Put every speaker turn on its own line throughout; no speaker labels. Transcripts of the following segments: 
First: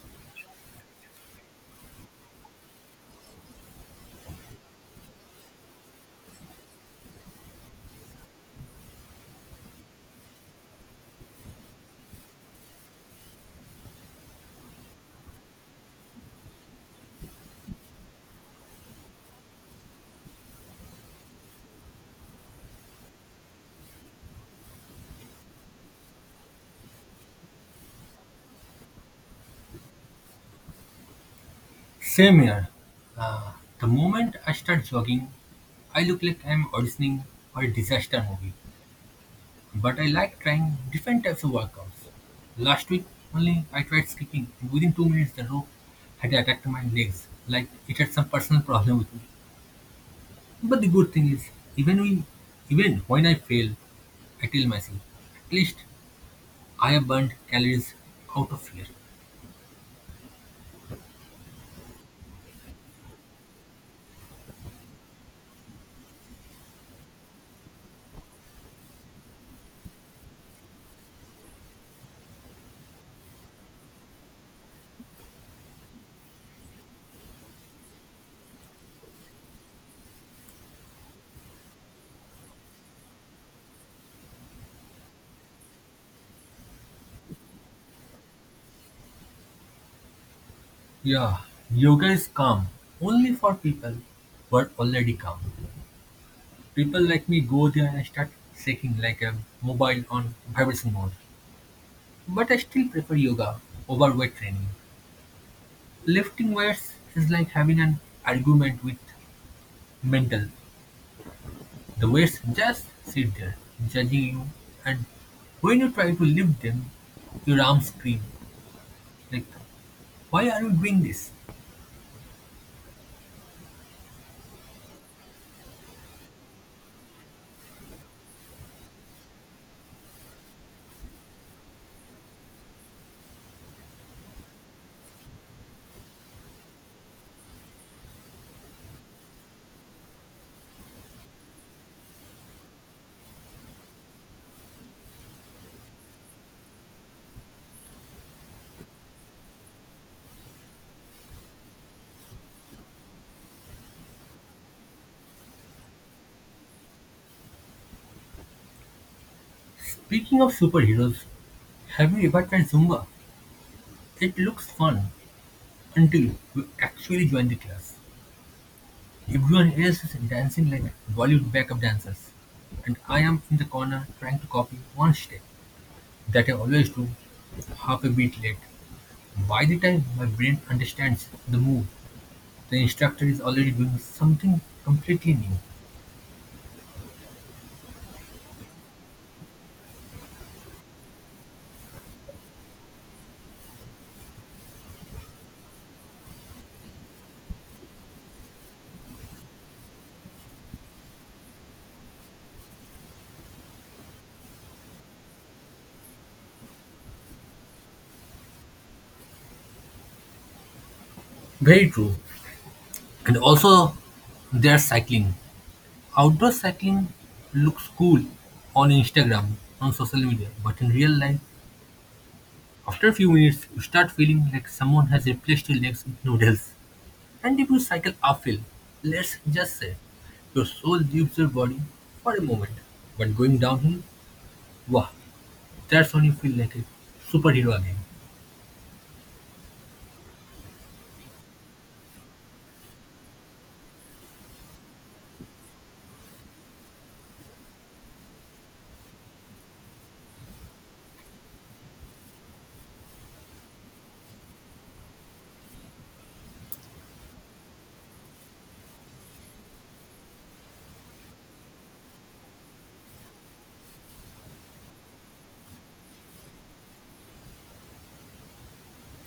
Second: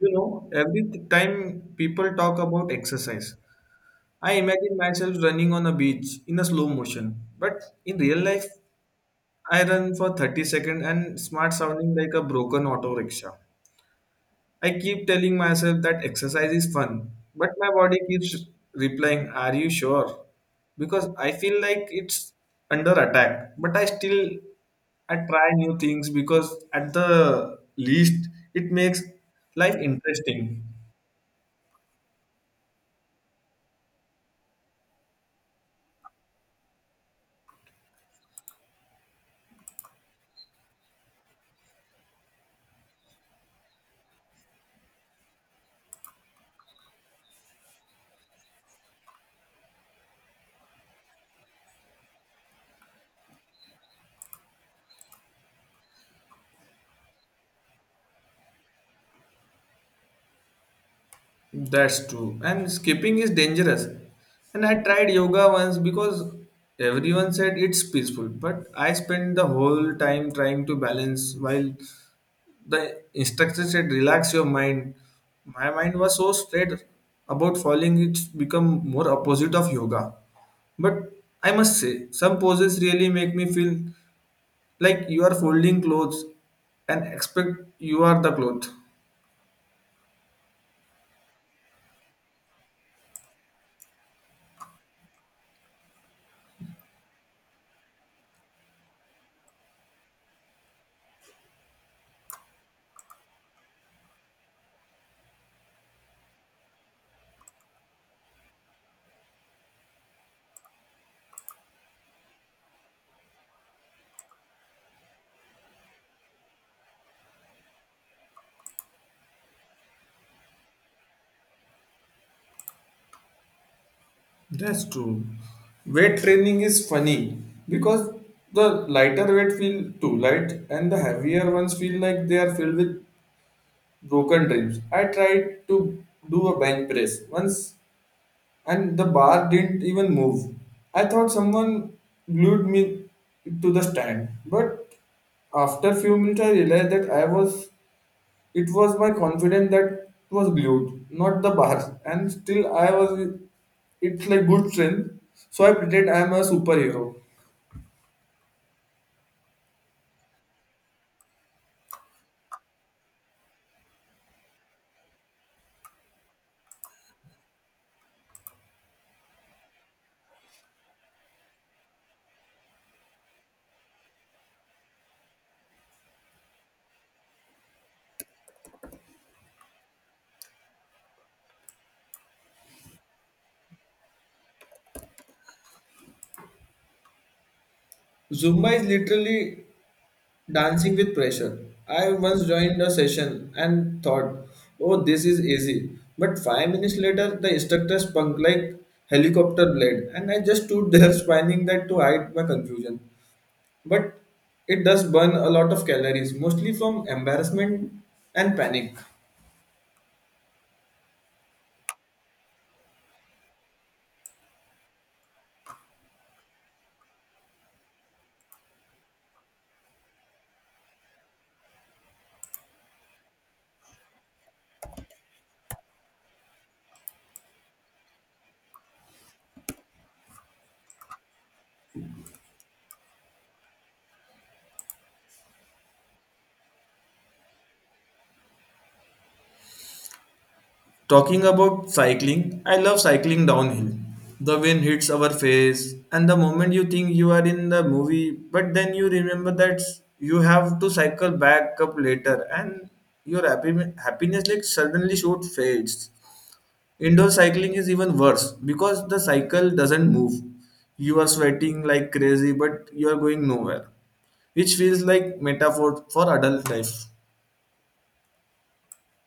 You know, every time people talk about exercise, I imagine myself running on a beach in a slow motion. But in real life, I run for 30 seconds and smart sounding like a broken auto rickshaw. I keep telling myself that exercise is fun, but my body keeps replying, are you sure? Because I feel like it's under attack. But I still I try new things because at the least it makes life interesting.
Same here. Uh, the moment I start jogging, I look like I'm auditioning for a disaster movie. But I like trying different types of workouts. Last week only I tried skipping, and within 2 minutes the rope had attacked my legs, like it had some personal problem with me. But the good thing is, even when, even when I fail, I tell myself, at least I have burned calories out of here.
That's true. And skipping is dangerous. And I tried yoga once because everyone said it's peaceful, but I spent the whole time trying to balance while the instructor said relax your mind. My mind was so straight about falling it's become more opposite of yoga. But I must say, some poses really make me feel like you are folding clothes and expect you are the cloth.
Yeah, yoga is calm only for people who are already calm. People like me go there and I start shaking like a mobile on vibration mode. But I still prefer yoga over weight training. Lifting weights is like having an argument with mental. The weights just sit there, judging you, and when you try to lift them, your arms scream. Like, why are you doing this?
That's true. Weight training is funny because the lighter weight feel too light and the heavier ones feel like they are filled with broken dreams. I tried to do a bench press once and the bar didn't even move. I thought someone glued me to the stand, but after few minutes I realized that I was it was my confidence that was glued, not the bar. And still, I was. It's like good strength. So I pretend I'm a superhero.
Speaking of superheroes, have you ever tried Zumba? It looks fun until you actually join the class. Everyone else is dancing like Bollywood backup dancers, and I am in the corner trying to copy one step that I always do half a beat late. By the time my brain understands the move, the instructor is already doing something completely new.
Zumba is literally dancing with pressure. I once joined a session and thought, oh, this is easy. But 5 minutes later, the instructor spun like helicopter blade, and I just stood there spinning that to hide my confusion. But it does burn a lot of calories, mostly from embarrassment and panic.
Very true. And also, there's cycling. Outdoor cycling looks cool on Instagram, on social media, but in real life, after a few minutes, you start feeling like someone has replaced your legs with noodles. And if you cycle uphill, let's just say, your soul leaves your body for a moment. But going downhill, wow, that's when you feel like a superhero again.
Talking about cycling, I love cycling downhill. The wind hits our face, and the moment you think you are in the movie, but then you remember that you have to cycle back up later, and your happiness like suddenly shoot fades. Indoor cycling is even worse because the cycle doesn't move. You are sweating like crazy, but you are going nowhere, which feels like metaphor for adult life.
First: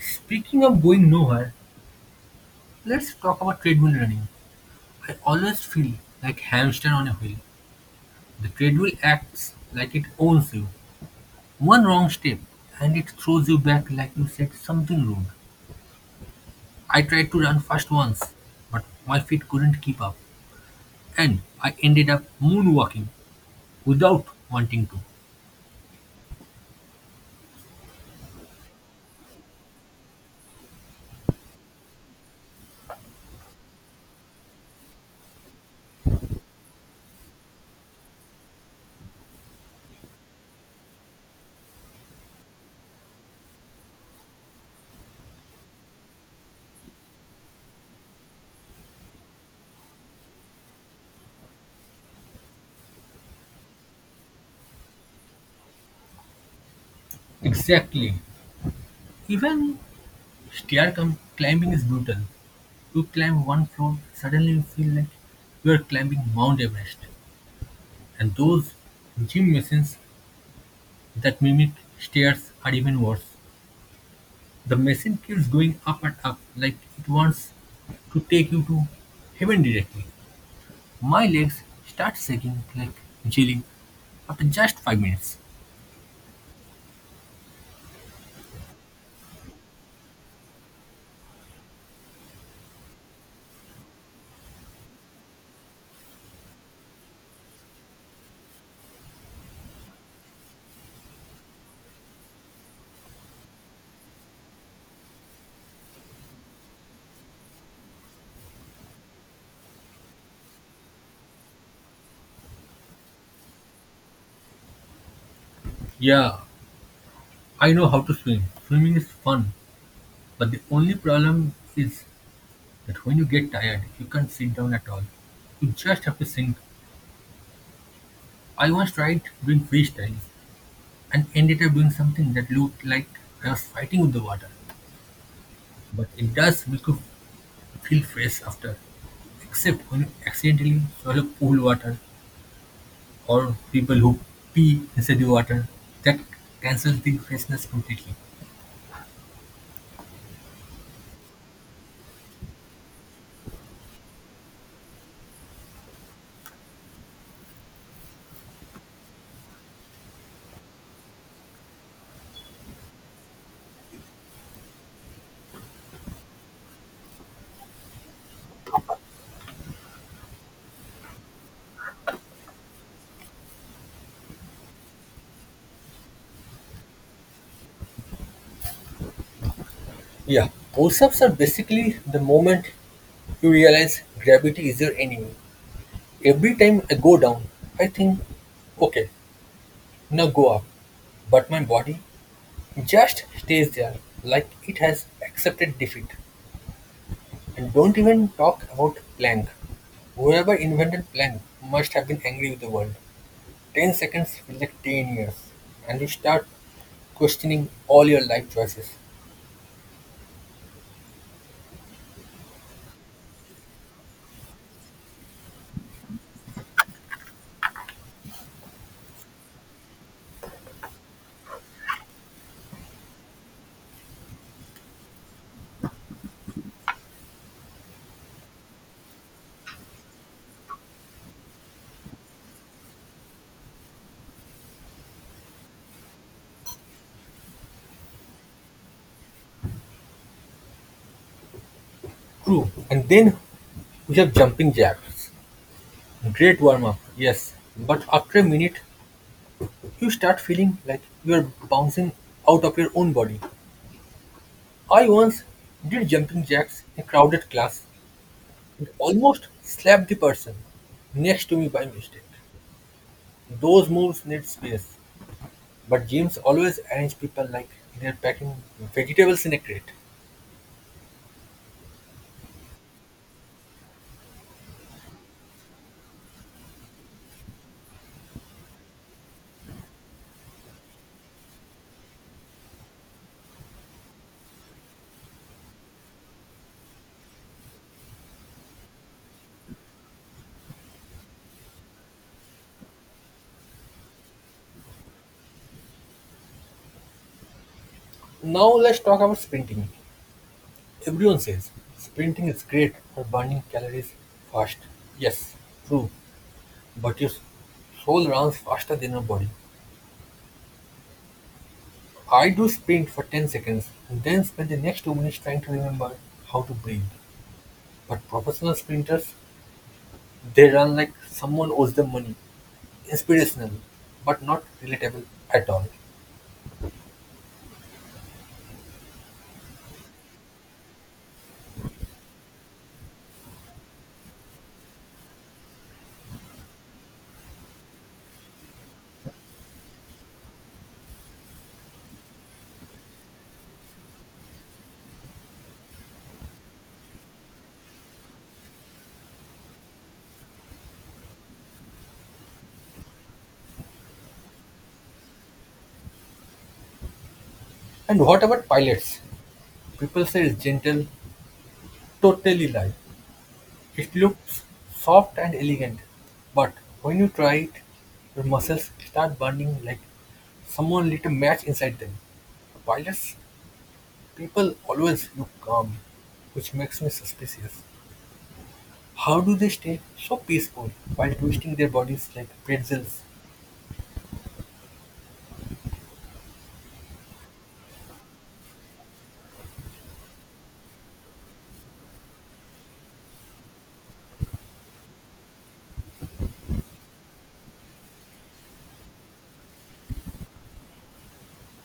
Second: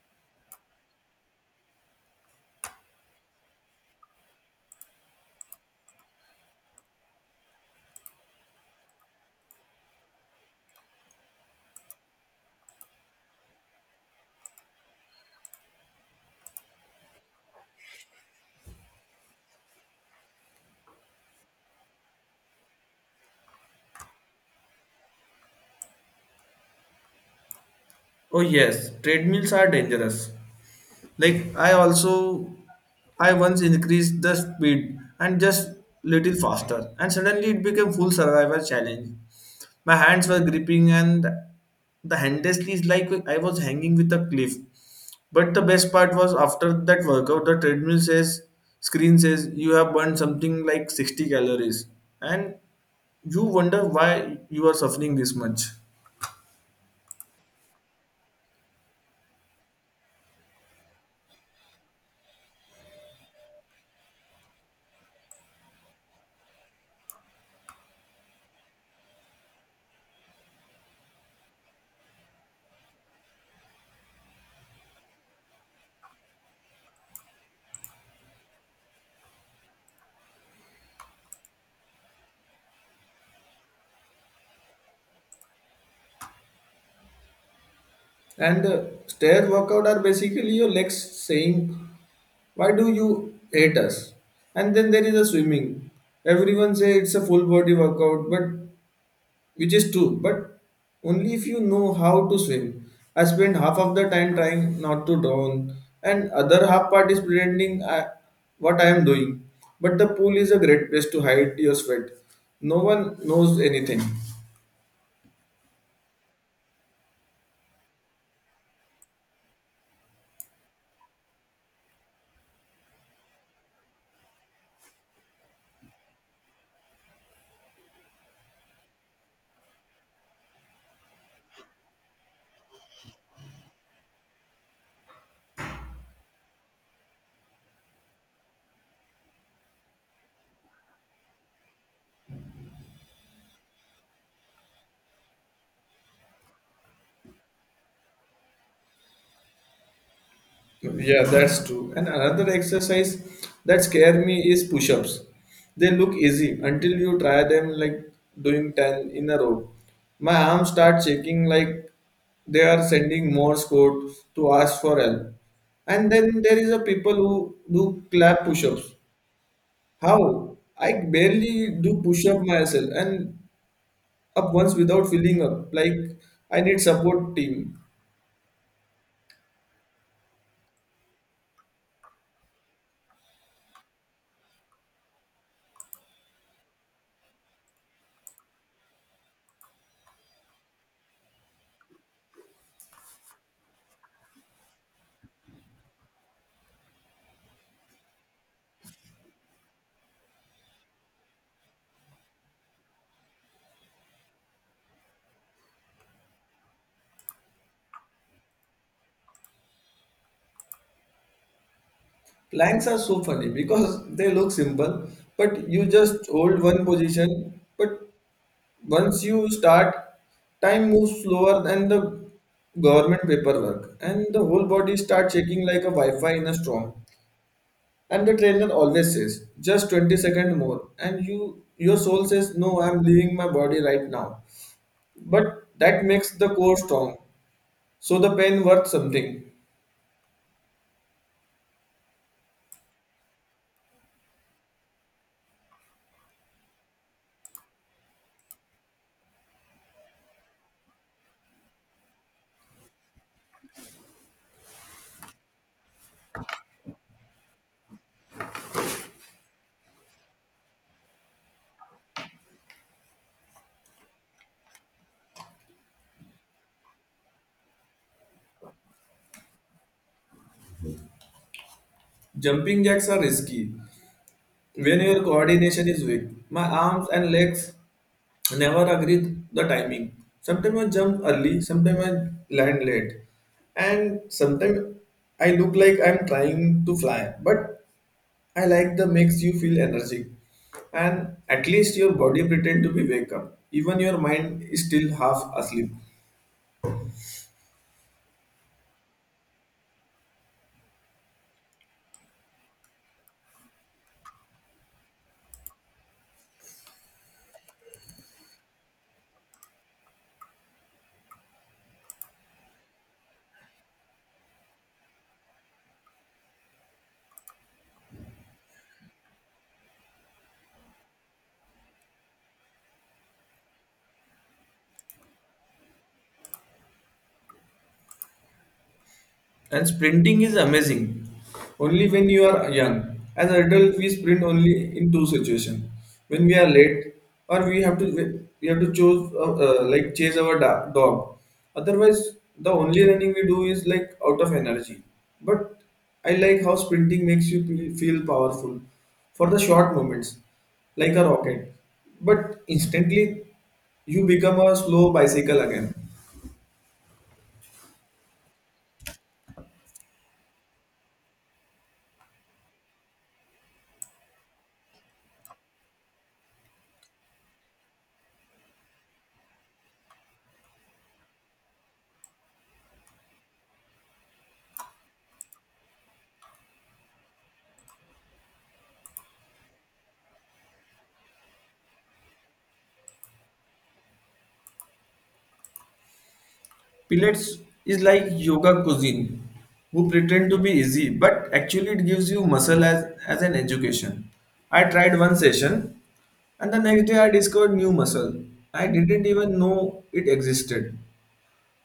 Speaking of going nowhere, let's talk about treadmill running. I always feel like hamster on a wheel. The treadmill acts like it owns you. One wrong step and it throws you back like you said something rude. I tried to run fast once, but my feet couldn't keep up, and I ended up moonwalking without wanting to.
Oh yes, treadmills are dangerous. Like I once increased the speed and just little faster and suddenly it became full survival challenge. My hands were gripping and the handlessly is like I was hanging with a cliff. But the best part was after that workout the treadmill says screen says you have burned something like 60 calories and you wonder why you are suffering this much.
Exactly. Even stair climbing is brutal. You climb one floor, suddenly you feel like you are climbing Mount Everest. And those gym machines that mimic stairs are even worse. The machine keeps going up and up like it wants to take you to heaven directly. My legs start shaking like jelly after just 5 minutes.
And the stair workout are basically your legs saying why do you hate us, and then there is a swimming. Everyone say it's a full body workout, but which is true, but only if you know how to swim. I spend half of the time trying not to drown and other half part is pretending I, what I am doing. But the pool is a great place to hide your sweat. No one knows anything.
Yeah, I know how to swim. Swimming is fun, but the only problem is that when you get tired, you can't sit down at all. You just have to think. I once tried doing freestyle and ended up doing something that looked like I was fighting with the water. But it does make you feel fresh after. Except when you accidentally swallow pool water or people who pee inside the water. That cancels the freshness completely.
Yeah, that's true. And another exercise that scare me is push-ups. They look easy until you try them like doing 10 in a row. My arms start shaking like they are sending Morse code to ask for help. And then there is a people who do clap push-ups. How? I barely do push-up myself and up once without feeling up. Like I need support team.
Yeah, push ups are basically the moment you realize gravity is your enemy. Every time I go down, I think, okay, now go up. But my body just stays there like it has accepted defeat. And don't even talk about plank. Whoever invented plank must have been angry with the world. 10 seconds feel like 10 years. And you start questioning all your life choices.
Planks are so funny because they look simple, but you just hold one position. But once you start, time moves slower than the government paperwork, and the whole body starts shaking like a Wi-Fi in a storm. And the trainer always says, "Just 20 seconds more," and you, your soul says, "No, I'm leaving my body right now." But that makes the core strong, so the pain worth something.
True. And then we have jumping jacks. Great warm up, yes. But after a minute, you start feeling like you're bouncing out of your own body. I once did jumping jacks in a crowded class and almost slapped the person next to me by mistake. Those moves need space, but gyms always arrange people like they're packing vegetables in a crate.
Jumping jacks are risky when your coordination is weak, my arms and legs never agree the timing. Sometimes I jump early, sometimes I land late, and sometimes I look like I'm trying to fly. But I like the makes you feel energetic, and at least your body pretend to be wake up. Even your mind is still half asleep.
Now let's talk about sprinting. Everyone says sprinting is great for burning calories fast. Yes, true, but your soul runs faster than your body. I do sprint for 10 seconds, and then spend the next 2 minutes trying to remember how to breathe. But professional sprinters, they run like someone owes them money. Inspirational, but not relatable at all.
And sprinting is amazing. Only when you are young. As adult, we sprint only in two situations: when we are late, or we have to choose like chase our dog. Otherwise, the only running we do is like out of energy. But I like how sprinting makes you feel powerful for the short moments, like a rocket. But instantly, you become a slow bicycle again.
And what about pilots? People say it's gentle, totally lie. It looks soft and elegant, but when you try it, your muscles start burning like someone lit a match inside them. Pilots people always look calm, which makes me suspicious. How do they stay so peaceful while twisting their bodies like pretzels?
Pilates is like yoga cuisine, who pretend to be easy, but actually it gives you muscle as an education. I tried one session and the next day I discovered new muscle. I didn't even know it existed.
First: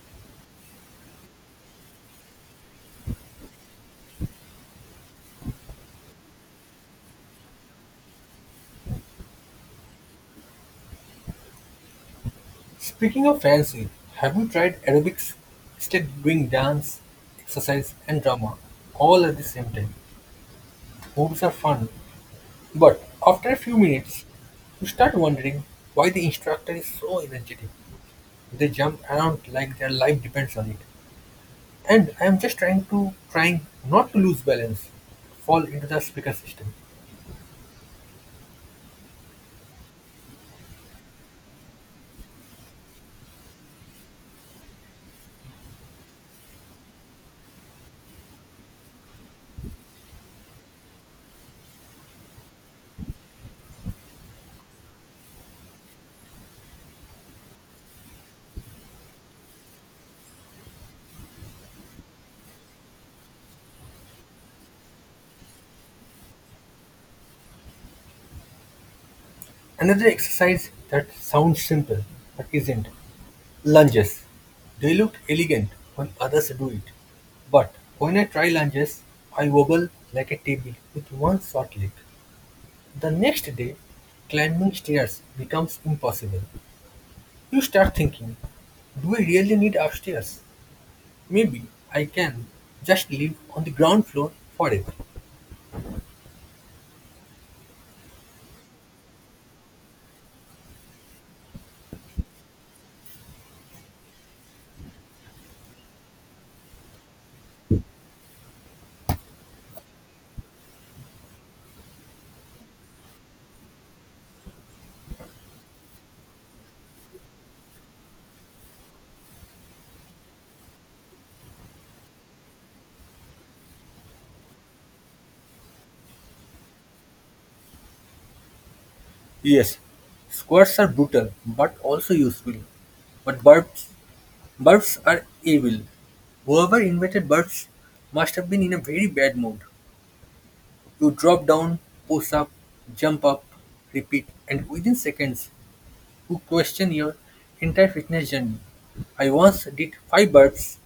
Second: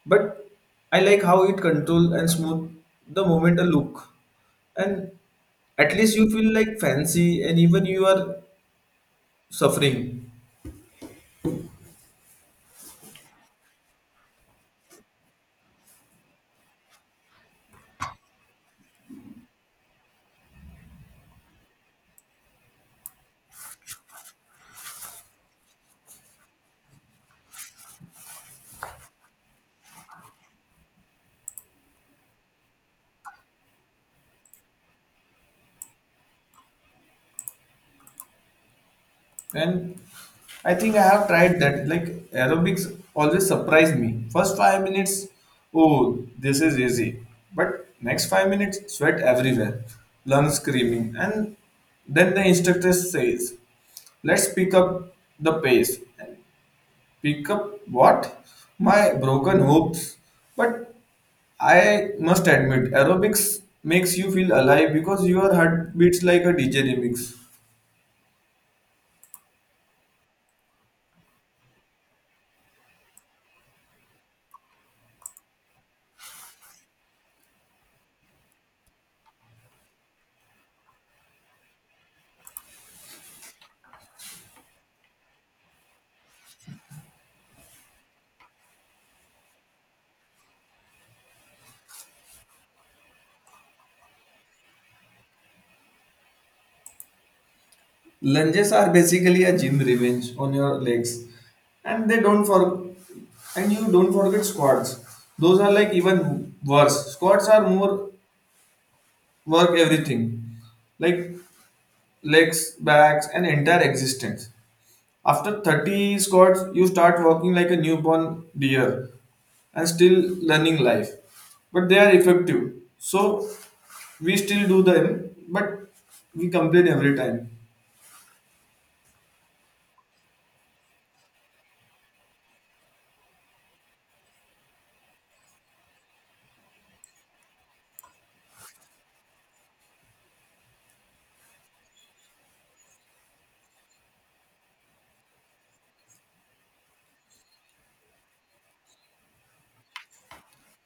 But I like how it control and smooth the moment a look. And at least you feel like fancy and even you are suffering.
Speaking of fancy, have you tried aerobics? Instead of doing dance, exercise and drama all at the same time. Moves are fun, but after a few minutes, you start wondering why the instructor is so energetic. They jump around like their life depends on it. And I am just trying not to lose balance, fall into the speaker system.
And I think I have tried that. Like aerobics always surprised me. First 5 minutes, oh, this is easy. But next 5 minutes, sweat everywhere, lungs screaming. And then the instructor says, let's pick up the pace. And pick up what? My broken hopes. But I must admit, aerobics makes you feel alive because your heart beats like a DJ remix.
Another exercise that sounds simple but isn't. Lunges. They look elegant when others do it, but when I try lunges, I wobble like a table with one short leg. The next day, climbing stairs becomes impossible. You start thinking, do we really need upstairs? Maybe I can just live on the ground floor forever.
Lunges are basically a gym revenge on your legs, and they don't for and you don't forget squats. Those are like even worse. Squats are more work everything, like legs, backs, and entire existence. After 30 squats, you start walking like a newborn deer and still learning life. But they are effective. So we still do them, but we complain every time.
Yes, squirts are brutal but also useful. But birds are evil. Whoever invented birds must have been in a very bad mood. You drop down, push up, jump up, repeat, and within seconds, you question your entire fitness journey. I once did five birds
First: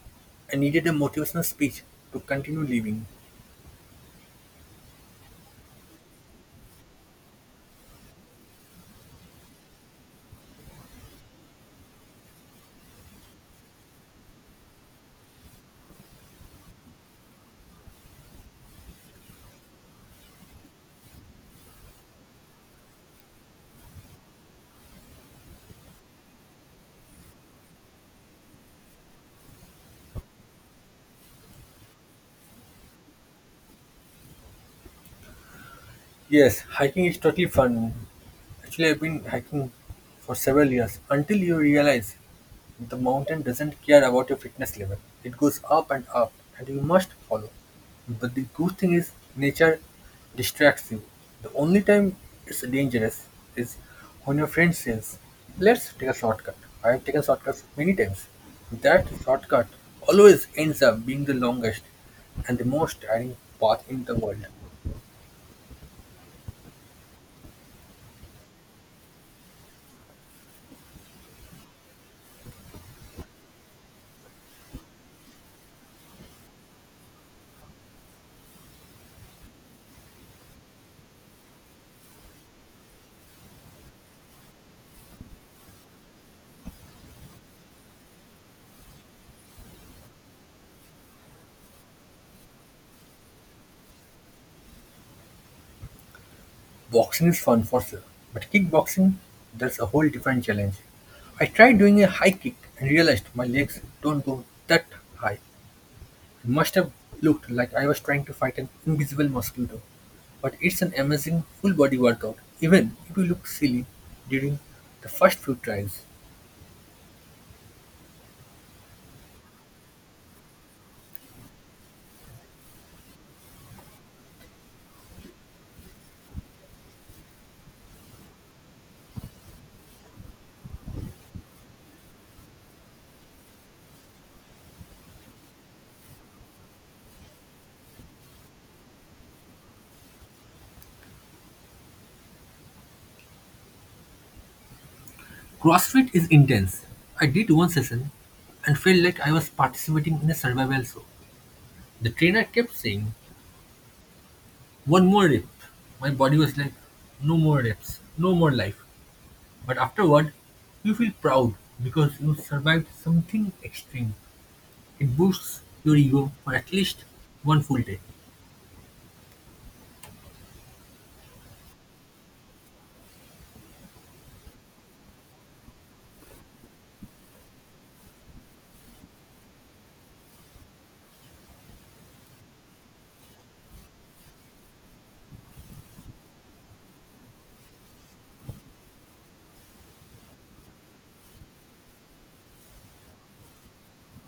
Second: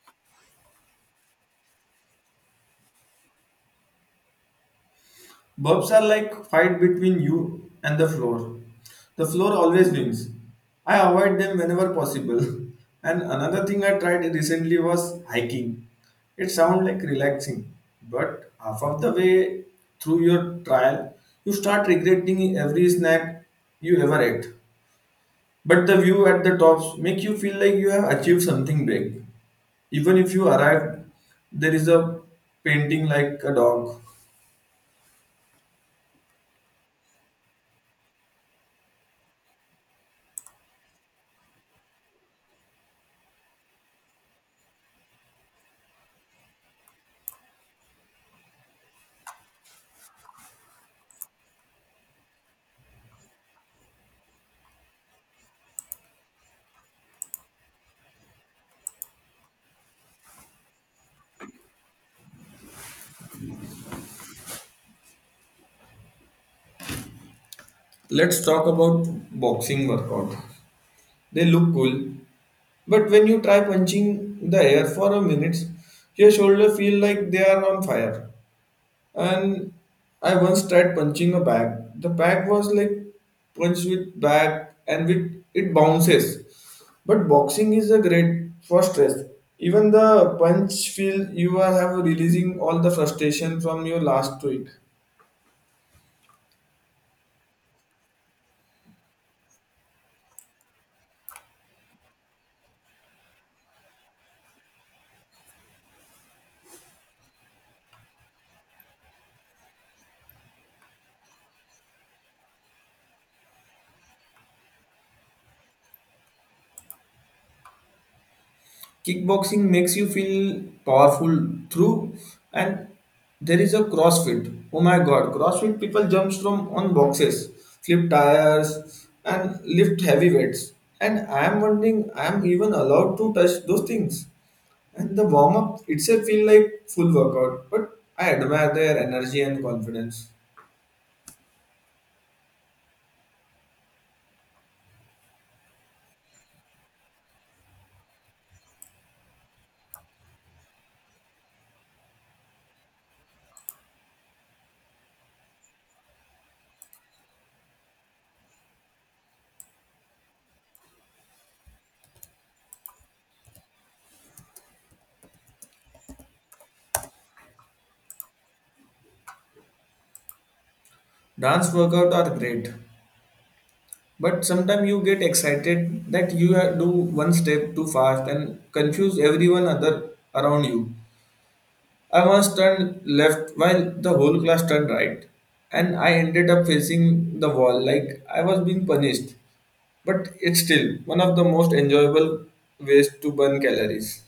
and needed a motivational speech to continue living.
Burps are like fight between you and the floor. The floor always wins. I avoid them whenever possible. And another thing I tried recently was hiking. It sounds like relaxing, but half of the way through your trial, you start regretting every snack you ever ate. But the view at the tops make you feel like you have achieved something big. Even if you arrive, there is a painting like a dog.
Yes, hiking is totally fun. Actually, I've been hiking for several years until you realize the mountain doesn't care about your fitness level. It goes up and up, and you must follow. But the good thing is, nature distracts you. The only time it's dangerous is when your friend says, let's take a shortcut. I have taken shortcuts many times. That shortcut always ends up being the longest and the most tiring path in the world.
Let's talk about boxing workout. They look cool, but when you try punching the air for a minute, your shoulder feel like they are on fire. And I once tried punching a bag. The bag was like punched with bag, and with it bounces. But boxing is a great for stress. Even the punch feel you are have releasing all the frustration from your last week.
Boxing is fun for sure, but kickboxing, that's a whole different challenge. I tried doing a high kick and realized my legs don't go that high. It must have looked like I was trying to fight an invisible mosquito. But it's an amazing full body workout, even if you look silly during the first few tries.
Kickboxing makes you feel powerful through, and there is a CrossFit. Oh my God, CrossFit people jumps from on boxes, flip tires, and lift heavy weights. And I am wondering, I am even allowed to touch those things. And the warm up itself feel like full workout, but I admire their energy and confidence.
CrossFit is intense. I did one session and felt like I was participating in a survival show. The trainer kept saying, one more rep. My body was like, no more reps, no more life. But afterward, you feel proud because you survived something extreme. It boosts your ego for at least one full day.
Dance workout are great, but sometimes you get excited that do one step too fast and confuse everyone other around you. I once turned left while the whole class turned right, and I ended up facing the wall like I was being punished. But it's still one of the most enjoyable ways to burn calories.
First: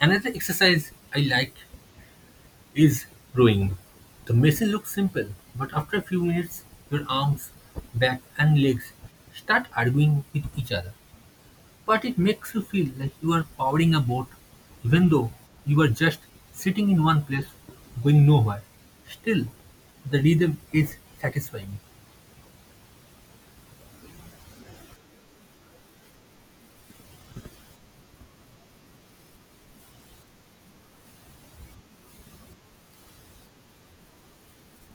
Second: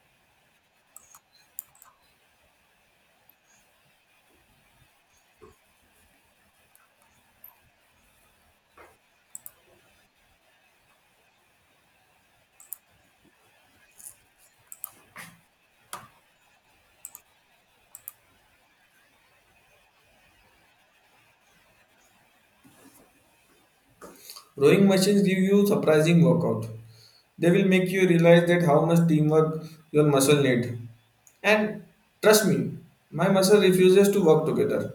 Another exercise I like is rowing. The machine looks simple, but after a few minutes, your arms, back, and legs start arguing with each other. But it makes you feel like you are powering a boat, even though you are just sitting in one place going nowhere. Still, the rhythm is satisfying.
Rowing machines give you surprising workout. They will make you realize that how much teamwork your muscle need. And trust me, my muscle refuses to work together.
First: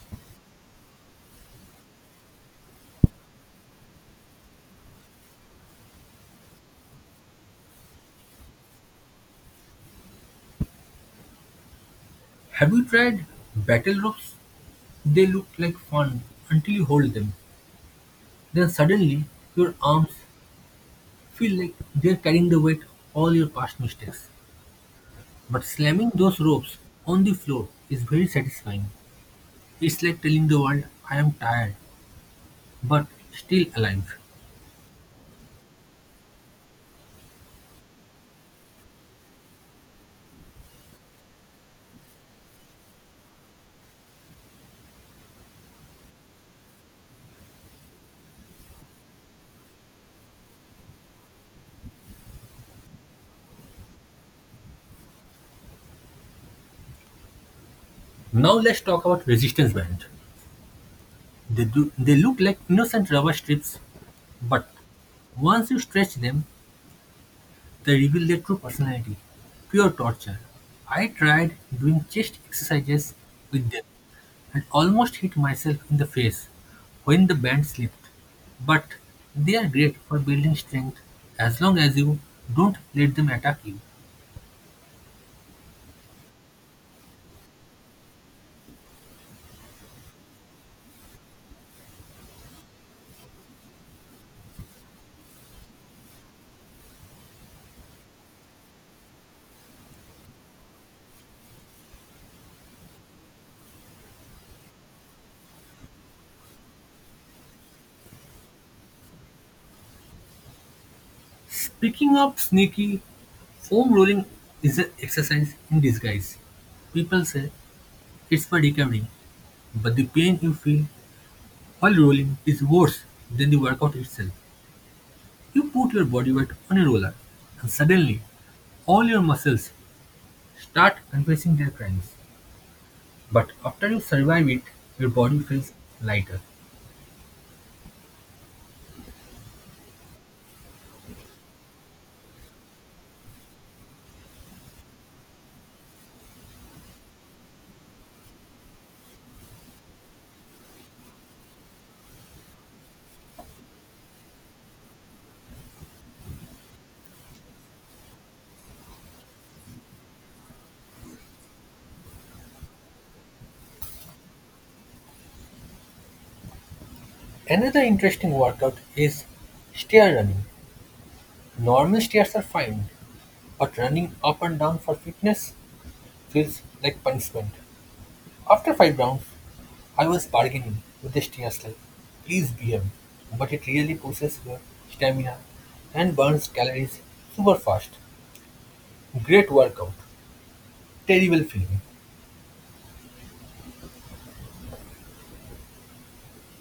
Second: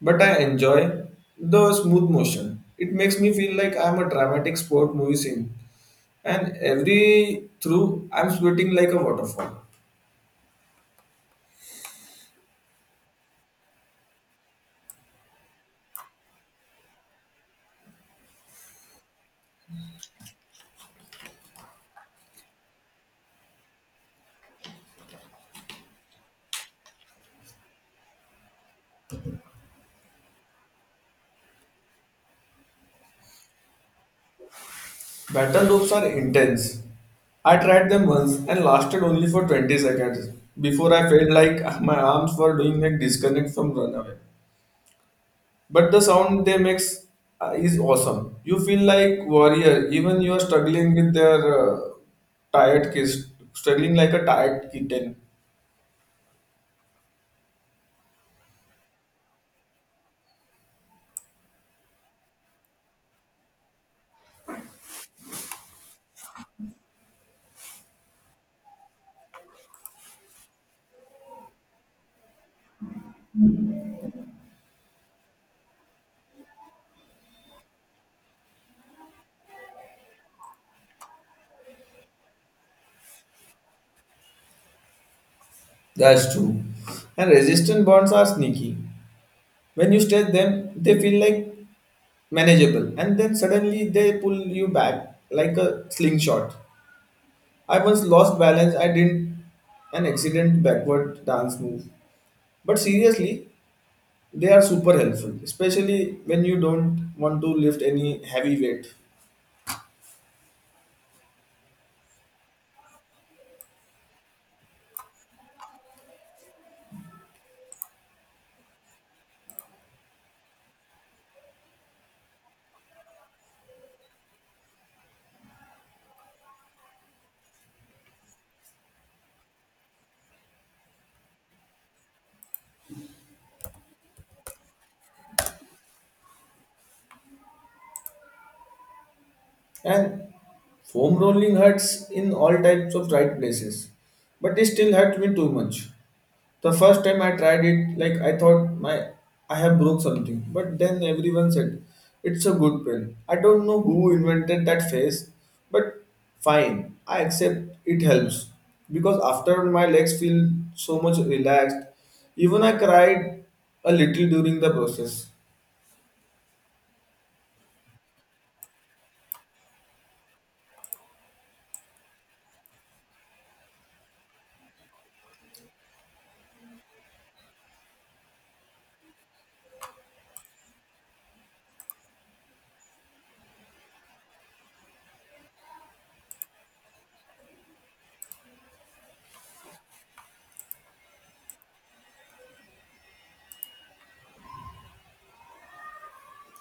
But I enjoy the smooth motion. It makes me feel like I'm a dramatic sport movie scene. And every through, I'm sweating like a waterfall.
Have you tried battle ropes? They look like fun until you hold them. Then suddenly, your arms feel like they're carrying the weight of all your past mistakes. But slamming those ropes on the floor is very satisfying. It's like telling the world, I am tired, but still alive.
Battle ropes are intense. I tried them once and lasted only for 20 seconds before I felt like my arms were doing a disconnect from runaway. But the sound they makes is awesome. You feel like warrior, even you are struggling with their tired kids, struggling like a tired kitten.
Now let's talk about resistance band. They do. They look like innocent rubber strips, but once you stretch them, they reveal their true personality. Pure torture. I tried doing chest exercises with them and almost hit myself in the face when the band slipped. But they are great for building strength as long as you don't let them attack you.
That's true. And resistant bonds are sneaky. When you stretch them, they feel like manageable, and then suddenly they pull you back like a slingshot. I once lost balance. I did an accident backward dance move. But seriously, they are super helpful, especially when you don't want to lift any heavy weight.
Speaking of sneaky, foam rolling is an exercise in disguise. People say it's for recovery, but the pain you feel while rolling is worse than the workout itself, you put your body weight on a roller and suddenly all your muscles start confessing their crimes. But after you survive it, your body feels lighter.
And foam rolling hurts in all types of right places, but it still hurt me too much. The first time I tried it, like I thought my I have broke something, but then everyone said it's a good pain. I don't know who invented that phrase, but fine, I accept it helps because after my legs feel so much relaxed. Even I cried a little during the process.
Another interesting workout is stair running. Normal stairs are fine, but running up and down for fitness feels like punishment. After five rounds, I was bargaining with the steer like, please BM, but it really pushes your stamina and burns calories super fast. Great workout, terrible feeling.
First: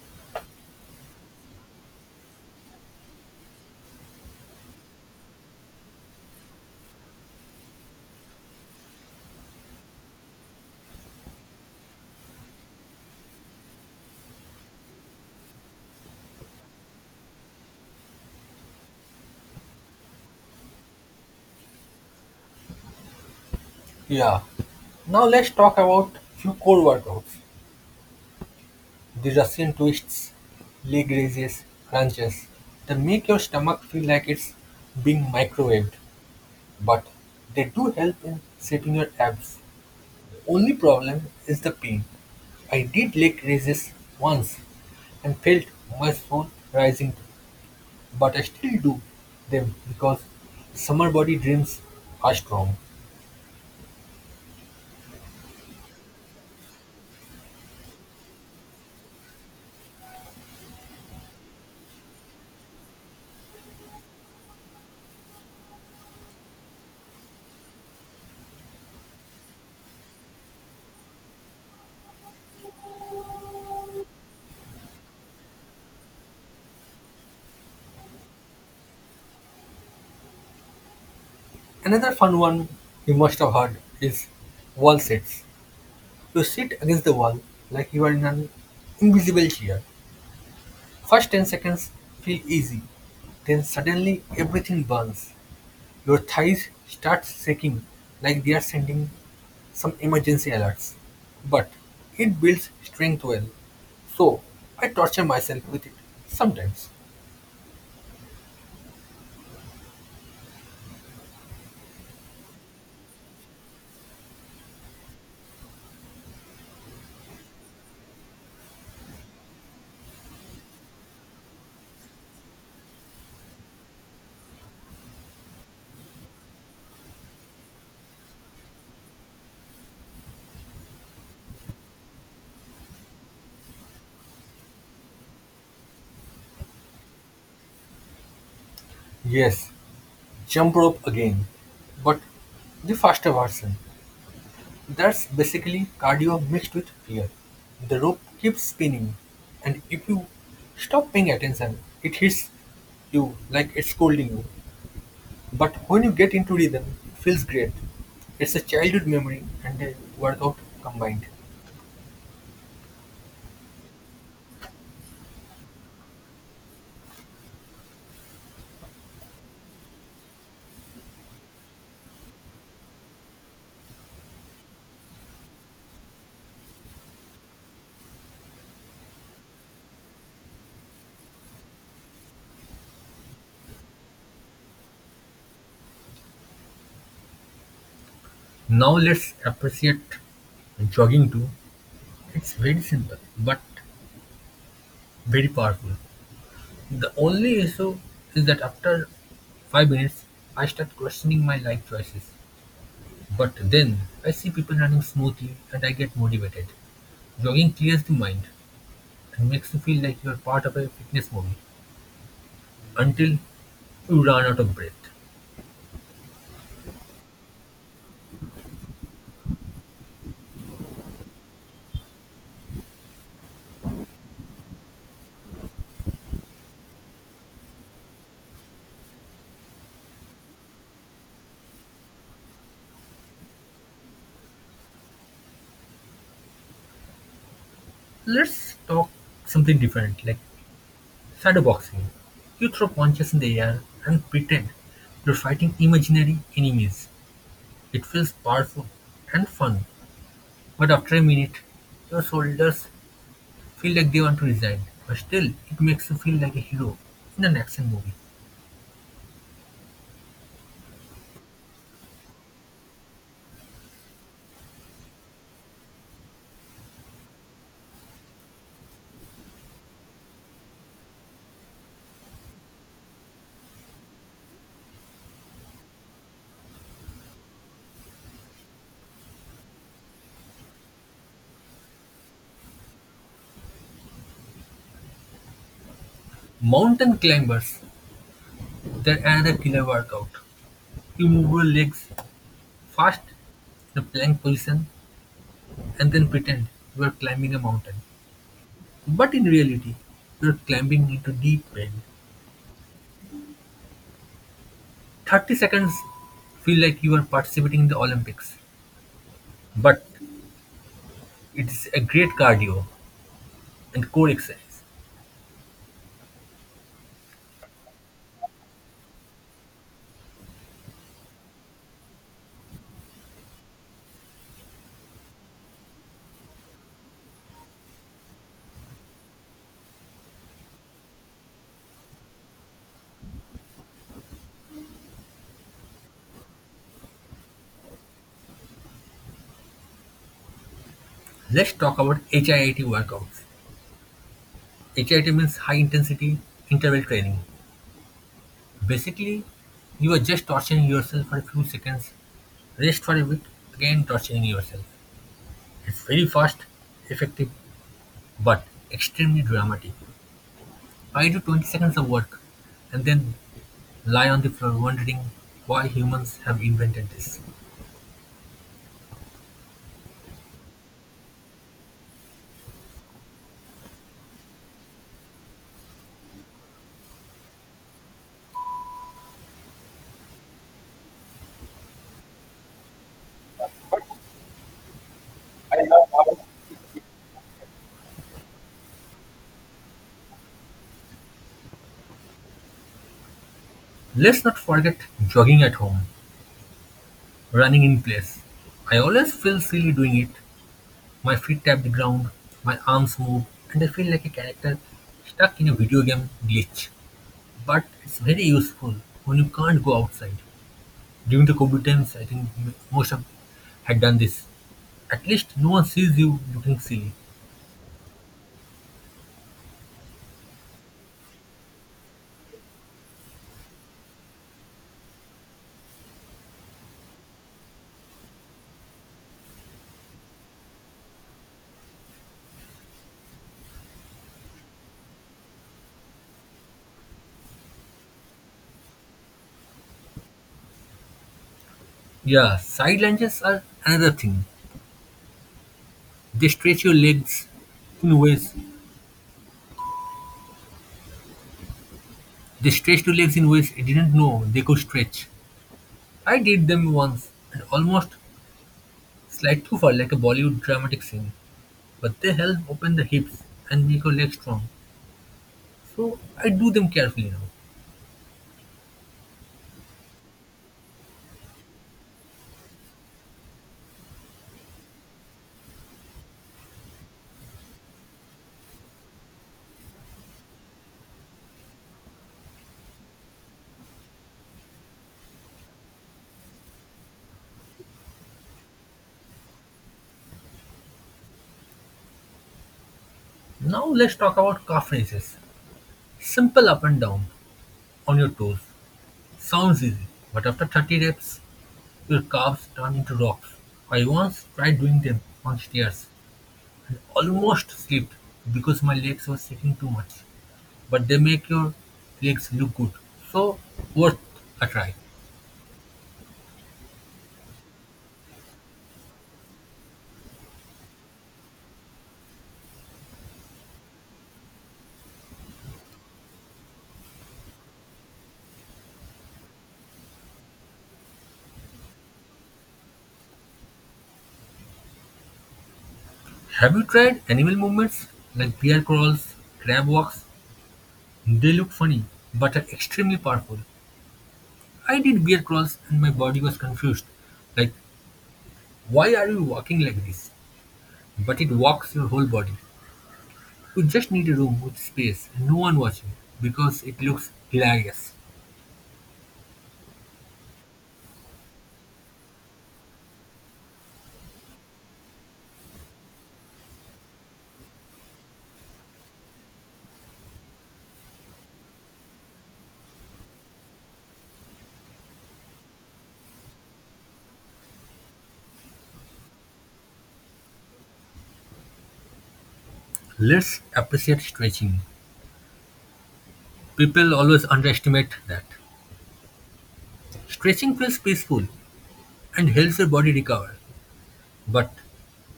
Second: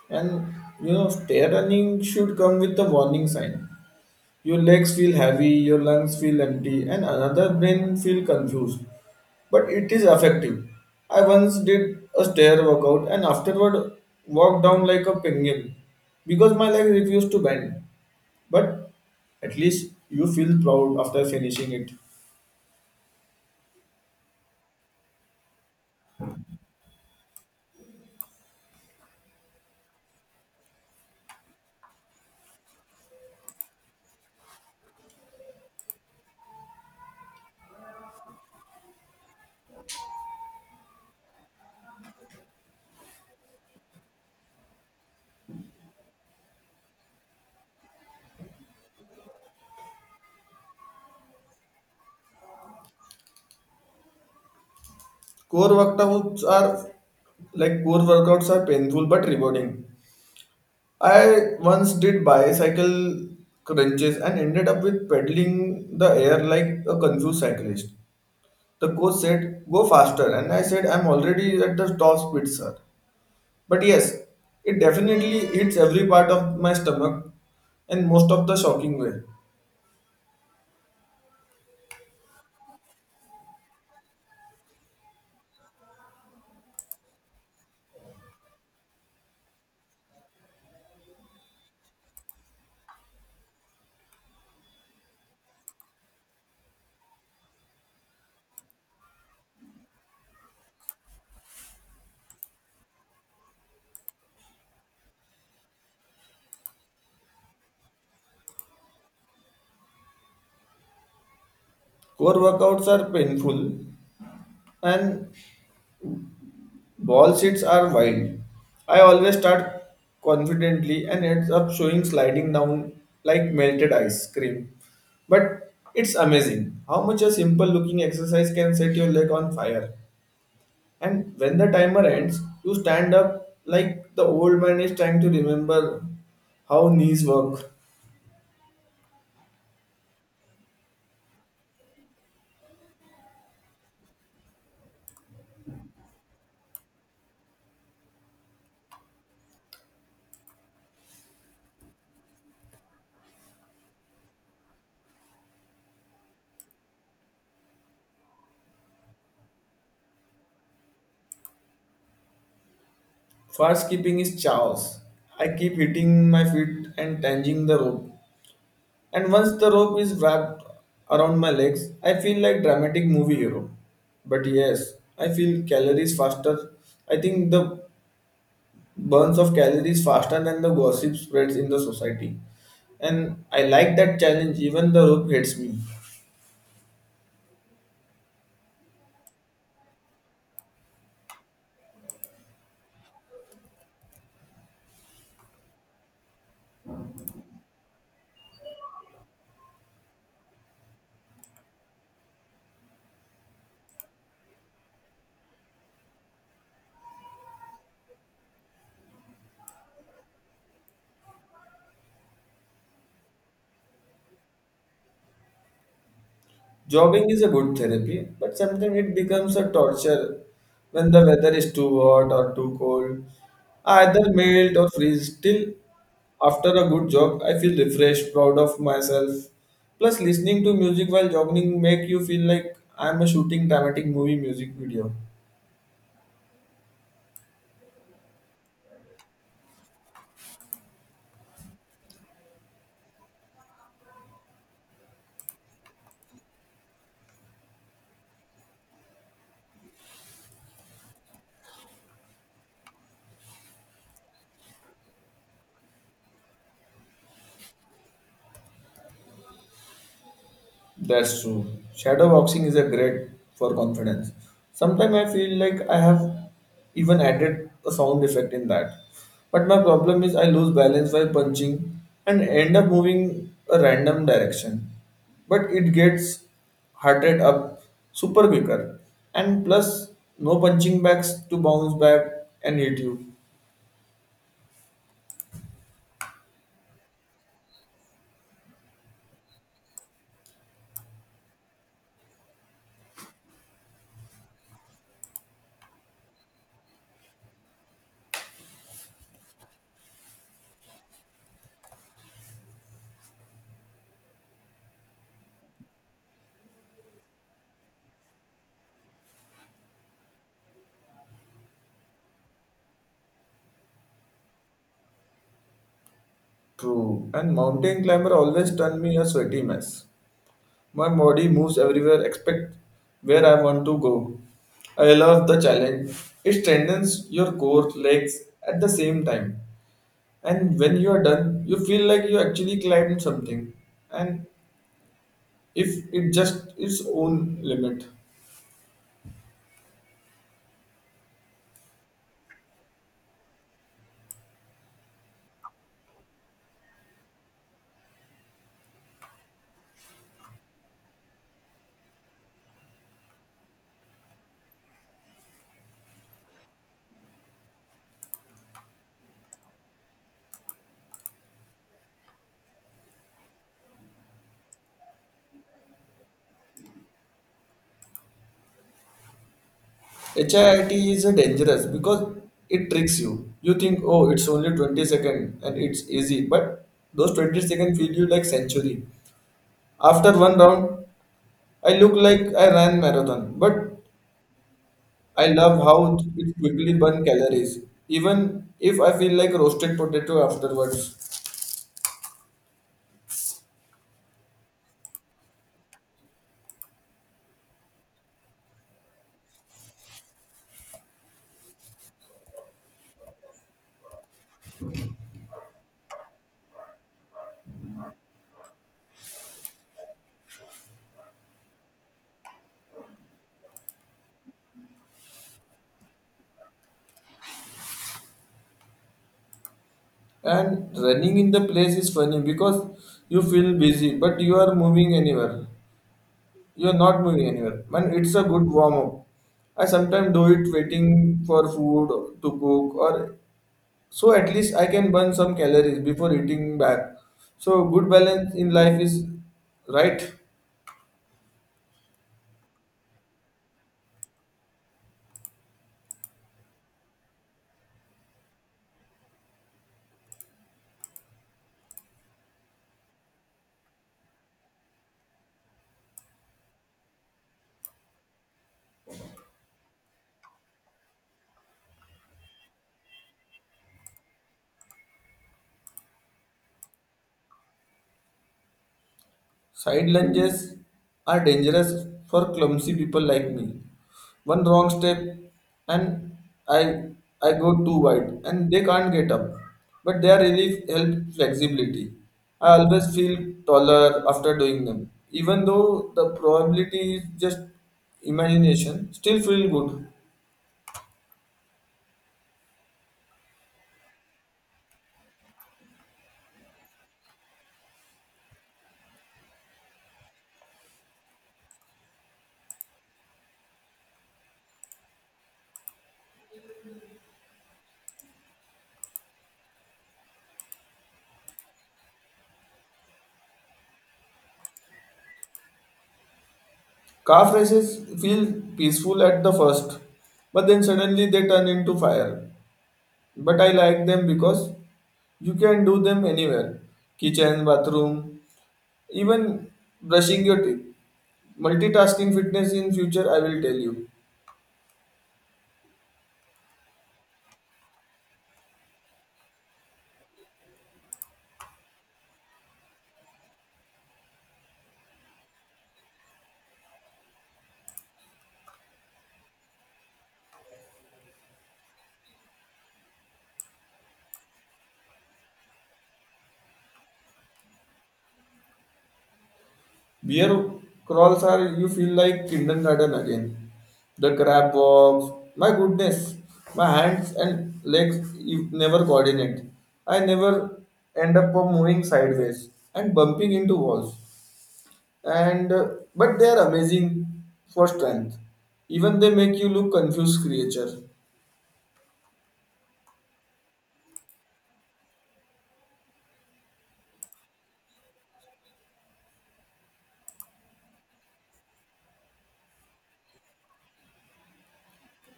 And you know, stair running should come with a warning sign. Your legs feel heavy, your lungs feel empty, and another brain feel confused. But it is effective. I once did a stair workout and afterward walked down like a penguin because my legs refused to bend. But at least you feel proud after finishing it.
Yeah. Now let's talk about few core workouts. The Russian twists, leg raises, crunches. They make your stomach feel like it's being microwaved, but they do help in shaping your abs. Only problem is the pain. I did leg raises once and felt my soul rising, but I still do them because summer body dreams are strong.
Core workouts are Core workouts are painful but rewarding. I once did bicycle crunches and ended up with pedaling the air like a confused cyclist. The coach said, "Go faster," and I said, "I'm already at the top speed, sir." But yes, it definitely hits every part of my stomach in most of the shocking way.
Another fun one you must have heard is wall sits. You sit against the wall like you are in an invisible chair. First 10 seconds feel easy, then suddenly everything burns. Your thighs start shaking like they're sending some emergency alerts. But it builds strength well. So I torture myself with it sometimes.
Core workouts are painful and ball seats are wild. I always start confidently and ends up showing sliding down like melted ice cream. But it's amazing how much a simple looking exercise can set your leg on fire. And when the timer ends, you stand up like the old man is trying to remember how knees work.
Yes, jump rope again. But the faster version. That's basically cardio mixed with fear. The rope keeps spinning, and if you stop paying attention, it hits you like it's scolding you. But when you get into rhythm, it feels great. It's a childhood memory and a workout combined.
Fast skipping is chaos. I keep hitting my feet and tangling the rope. And once the rope is wrapped around my legs, I feel like dramatic movie hero. But yes, I feel calories faster. I think the burns of calories faster than the gossip spreads in the society. And I like that challenge, even the rope hits me.
Now let's appreciate jogging too. It's very simple but very powerful. The only issue is that after 5 minutes I start questioning my life choices. But then I see people running smoothly and I get motivated. Jogging clears the mind and makes you feel like you are part of a fitness movie until you run out of breath.
Jogging is a good therapy, but sometimes it becomes a torture when the weather is too hot or too cold. I either melt or freeze. Still, after a good jog, I feel refreshed, proud of myself. Plus, listening to music while jogging make you feel like I'm a shooting dramatic movie music video.
Let's talk something different, like shadowboxing. You throw punches in the air and pretend you're fighting imaginary enemies. It feels powerful and fun, but after a minute, your shoulders feel like they want to resign. But still, it makes you feel like a hero in an action movie.
That's true. Shadow boxing is a great for confidence. Sometimes I feel like I have even added a sound effect in that. But my problem is I lose balance while punching and end up moving a random direction. But it gets heart rate up super quicker. And plus no punching backs to bounce back and hit you.
Mountain climbers, they're another killer workout. You move your legs fast in a plank position and then pretend you are climbing a mountain. But in reality, you're climbing into deep pain. 30 seconds feel like you are participating in the Olympics. But it is a great cardio and core exercise.
True. And mountain climber always turn me a sweaty mess. My body moves everywhere except where I want to go. I love the challenge. It strengthens your core legs at the same time. And when you are done, you feel like you actually climbed something. And if it just its own limit.
Let's talk about HIIT workouts. HIIT means high intensity interval training. Basically, you are just torturing yourself for a few seconds, rest for a bit, again torturing yourself. It's very fast, effective, but extremely dramatic. I do 20 seconds of work and then lie on the floor wondering why humans have invented this.
HIIT is a dangerous because it tricks you. You think, oh, it's only 20 seconds and it's easy, but those 20 seconds feel you like century. After one round, I look like I ran marathon, but I love how it quickly burns calories, even if I feel like roasted potato afterwards.
Let's not forget jogging at home, running in place. I always feel silly doing it. My feet tap the ground, my arms move, and I feel like a character stuck in a video game glitch. But it's very useful when you can't go outside. During the COVID times, I think most of had done this. At least no one sees you looking silly.
And running in the place is funny because you feel busy, but you are moving anywhere. You are not moving anywhere, and it's a good warm up. I sometimes do it waiting for food to cook, or so at least I can burn some calories before eating back. So good balance in life is right.
Yeah, side lunges are another thing. They stretch your legs in ways they stretched your legs in ways I didn't know they could stretch. I did them once and almost slide too far like a Bollywood dramatic scene. But they help open the hips and make your legs strong. So I do them carefully now.
Side lunges are dangerous for clumsy people like me. One wrong step and I I go too wide and they can't get up. But they are really help flexibility. I always feel taller after doing them. Even though the probability is just imagination, still feel good.
Now let's talk about calf raises. Simple up and down on your toes. Sounds easy, but after 30 reps, your calves turn into rocks. I once tried doing them on stairs and almost slipped because my legs were shaking too much. But they make your legs look good, so worth a try.
Calf races feel peaceful at the first, but then suddenly they turn into fire. But I like them because you can do them anywhere kitchen, bathroom, even brushing your teeth. Multitasking fitness in future, I will tell you.
Have you tried animal movements like bear crawls, crab walks? They look funny, but are extremely powerful. I did bear crawls and my body was confused. Like, why are you walking like this? But it walks your whole body. You just need a room with space and no one watching because it looks hilarious.
Beer crawls are you feel like kindergarten again. The crab walks. My goodness, my hands and legs you never coordinate. I never end up of moving sideways and bumping into walls. And But they are amazing for strength. Even they make you look confused creature.
Let's appreciate stretching. People always underestimate that. Stretching feels peaceful and helps your body recover. But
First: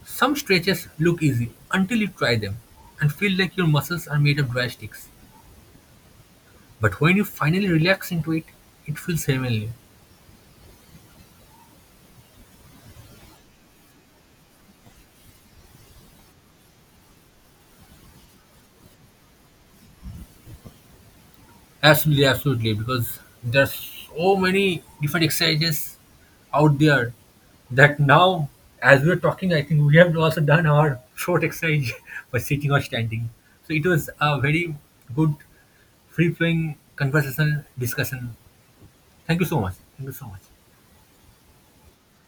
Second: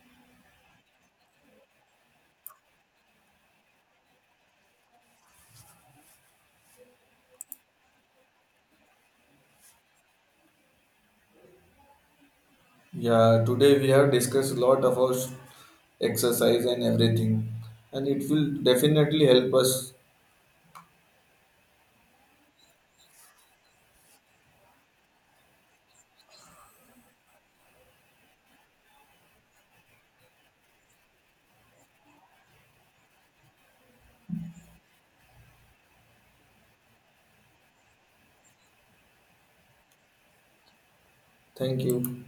some stretches look easy until you try them and feel like your muscles are made of dry sticks. But when you finally relax into it, it feels heavenly.
Yeah, today we have discussed a lot about exercise and everything, and it will definitely help us.
Absolutely, absolutely, because there's so many different exercises out there that now, as we're talking, I think we have also done our short exercise by sitting or standing. So it was a very good, free flowing conversation discussion. Thank you so much. Thank you so much.
Thank you.